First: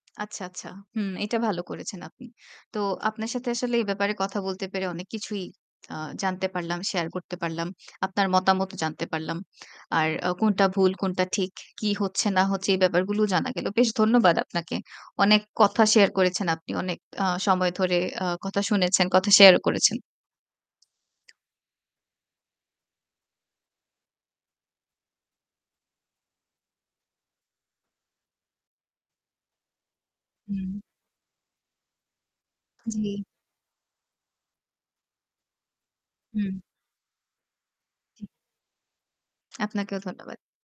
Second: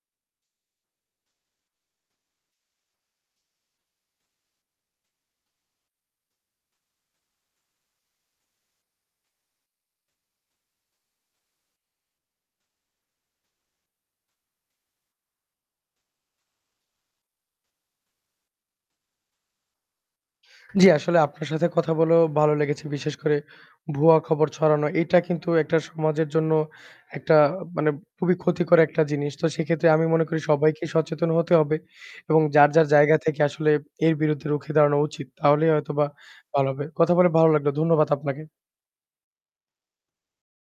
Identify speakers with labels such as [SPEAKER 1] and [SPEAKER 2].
[SPEAKER 1] আচ্ছা, আচ্ছা। হুম, এটা ভালো করেছেন আপনি। তো আপনার সাথে আসলে এই ব্যাপারে কথা বলতে পেরে অনেক কিছুই আ জানতে পারলাম, শেয়ার করতে পারলাম। আপনার মতামতও জানতে পারলাম। আর ও কোনটা ভুল, কোনটা ঠিক, কি হচ্ছে না হচ্ছে, এই ব্যাপার গুলোও জানা গেলো। বেশ ধন্যবাদ আপনাকে। অনেক কথা শেয়ার করেছেন আপনি। অনেক আ সময় ধরে আ কথা শুনেছেন, কথা শেয়ারও করেছেন।
[SPEAKER 2] জী, আসলে আপনার সাথে কথা বলেও ভালো লেগেছে বিশেষ করে ভুয়া খবর ছড়ানো। এটা কিন্তু একটা সমাজের জন্য একটা মানে খুবই ক্ষতিকর একটা জিনিস। তো সেক্ষেত্রে আমি মনে করি
[SPEAKER 1] হুম।
[SPEAKER 2] সবাইকেই সচেতন হতে হবে এবং যার, যার
[SPEAKER 1] জ্বী।
[SPEAKER 2] জায়গা থেকে আসলে এর বিরুদ্ধে রুখে দাঁড়ানো উচিত তাহলেই হয়তোবা
[SPEAKER 1] হুম।
[SPEAKER 2] ভালো হবে। কথা বলে ভালো লাগলো। ধন্যবাদ
[SPEAKER 1] টিক
[SPEAKER 2] আপনাকে।
[SPEAKER 1] আপনাকেও ধন্যবাদ।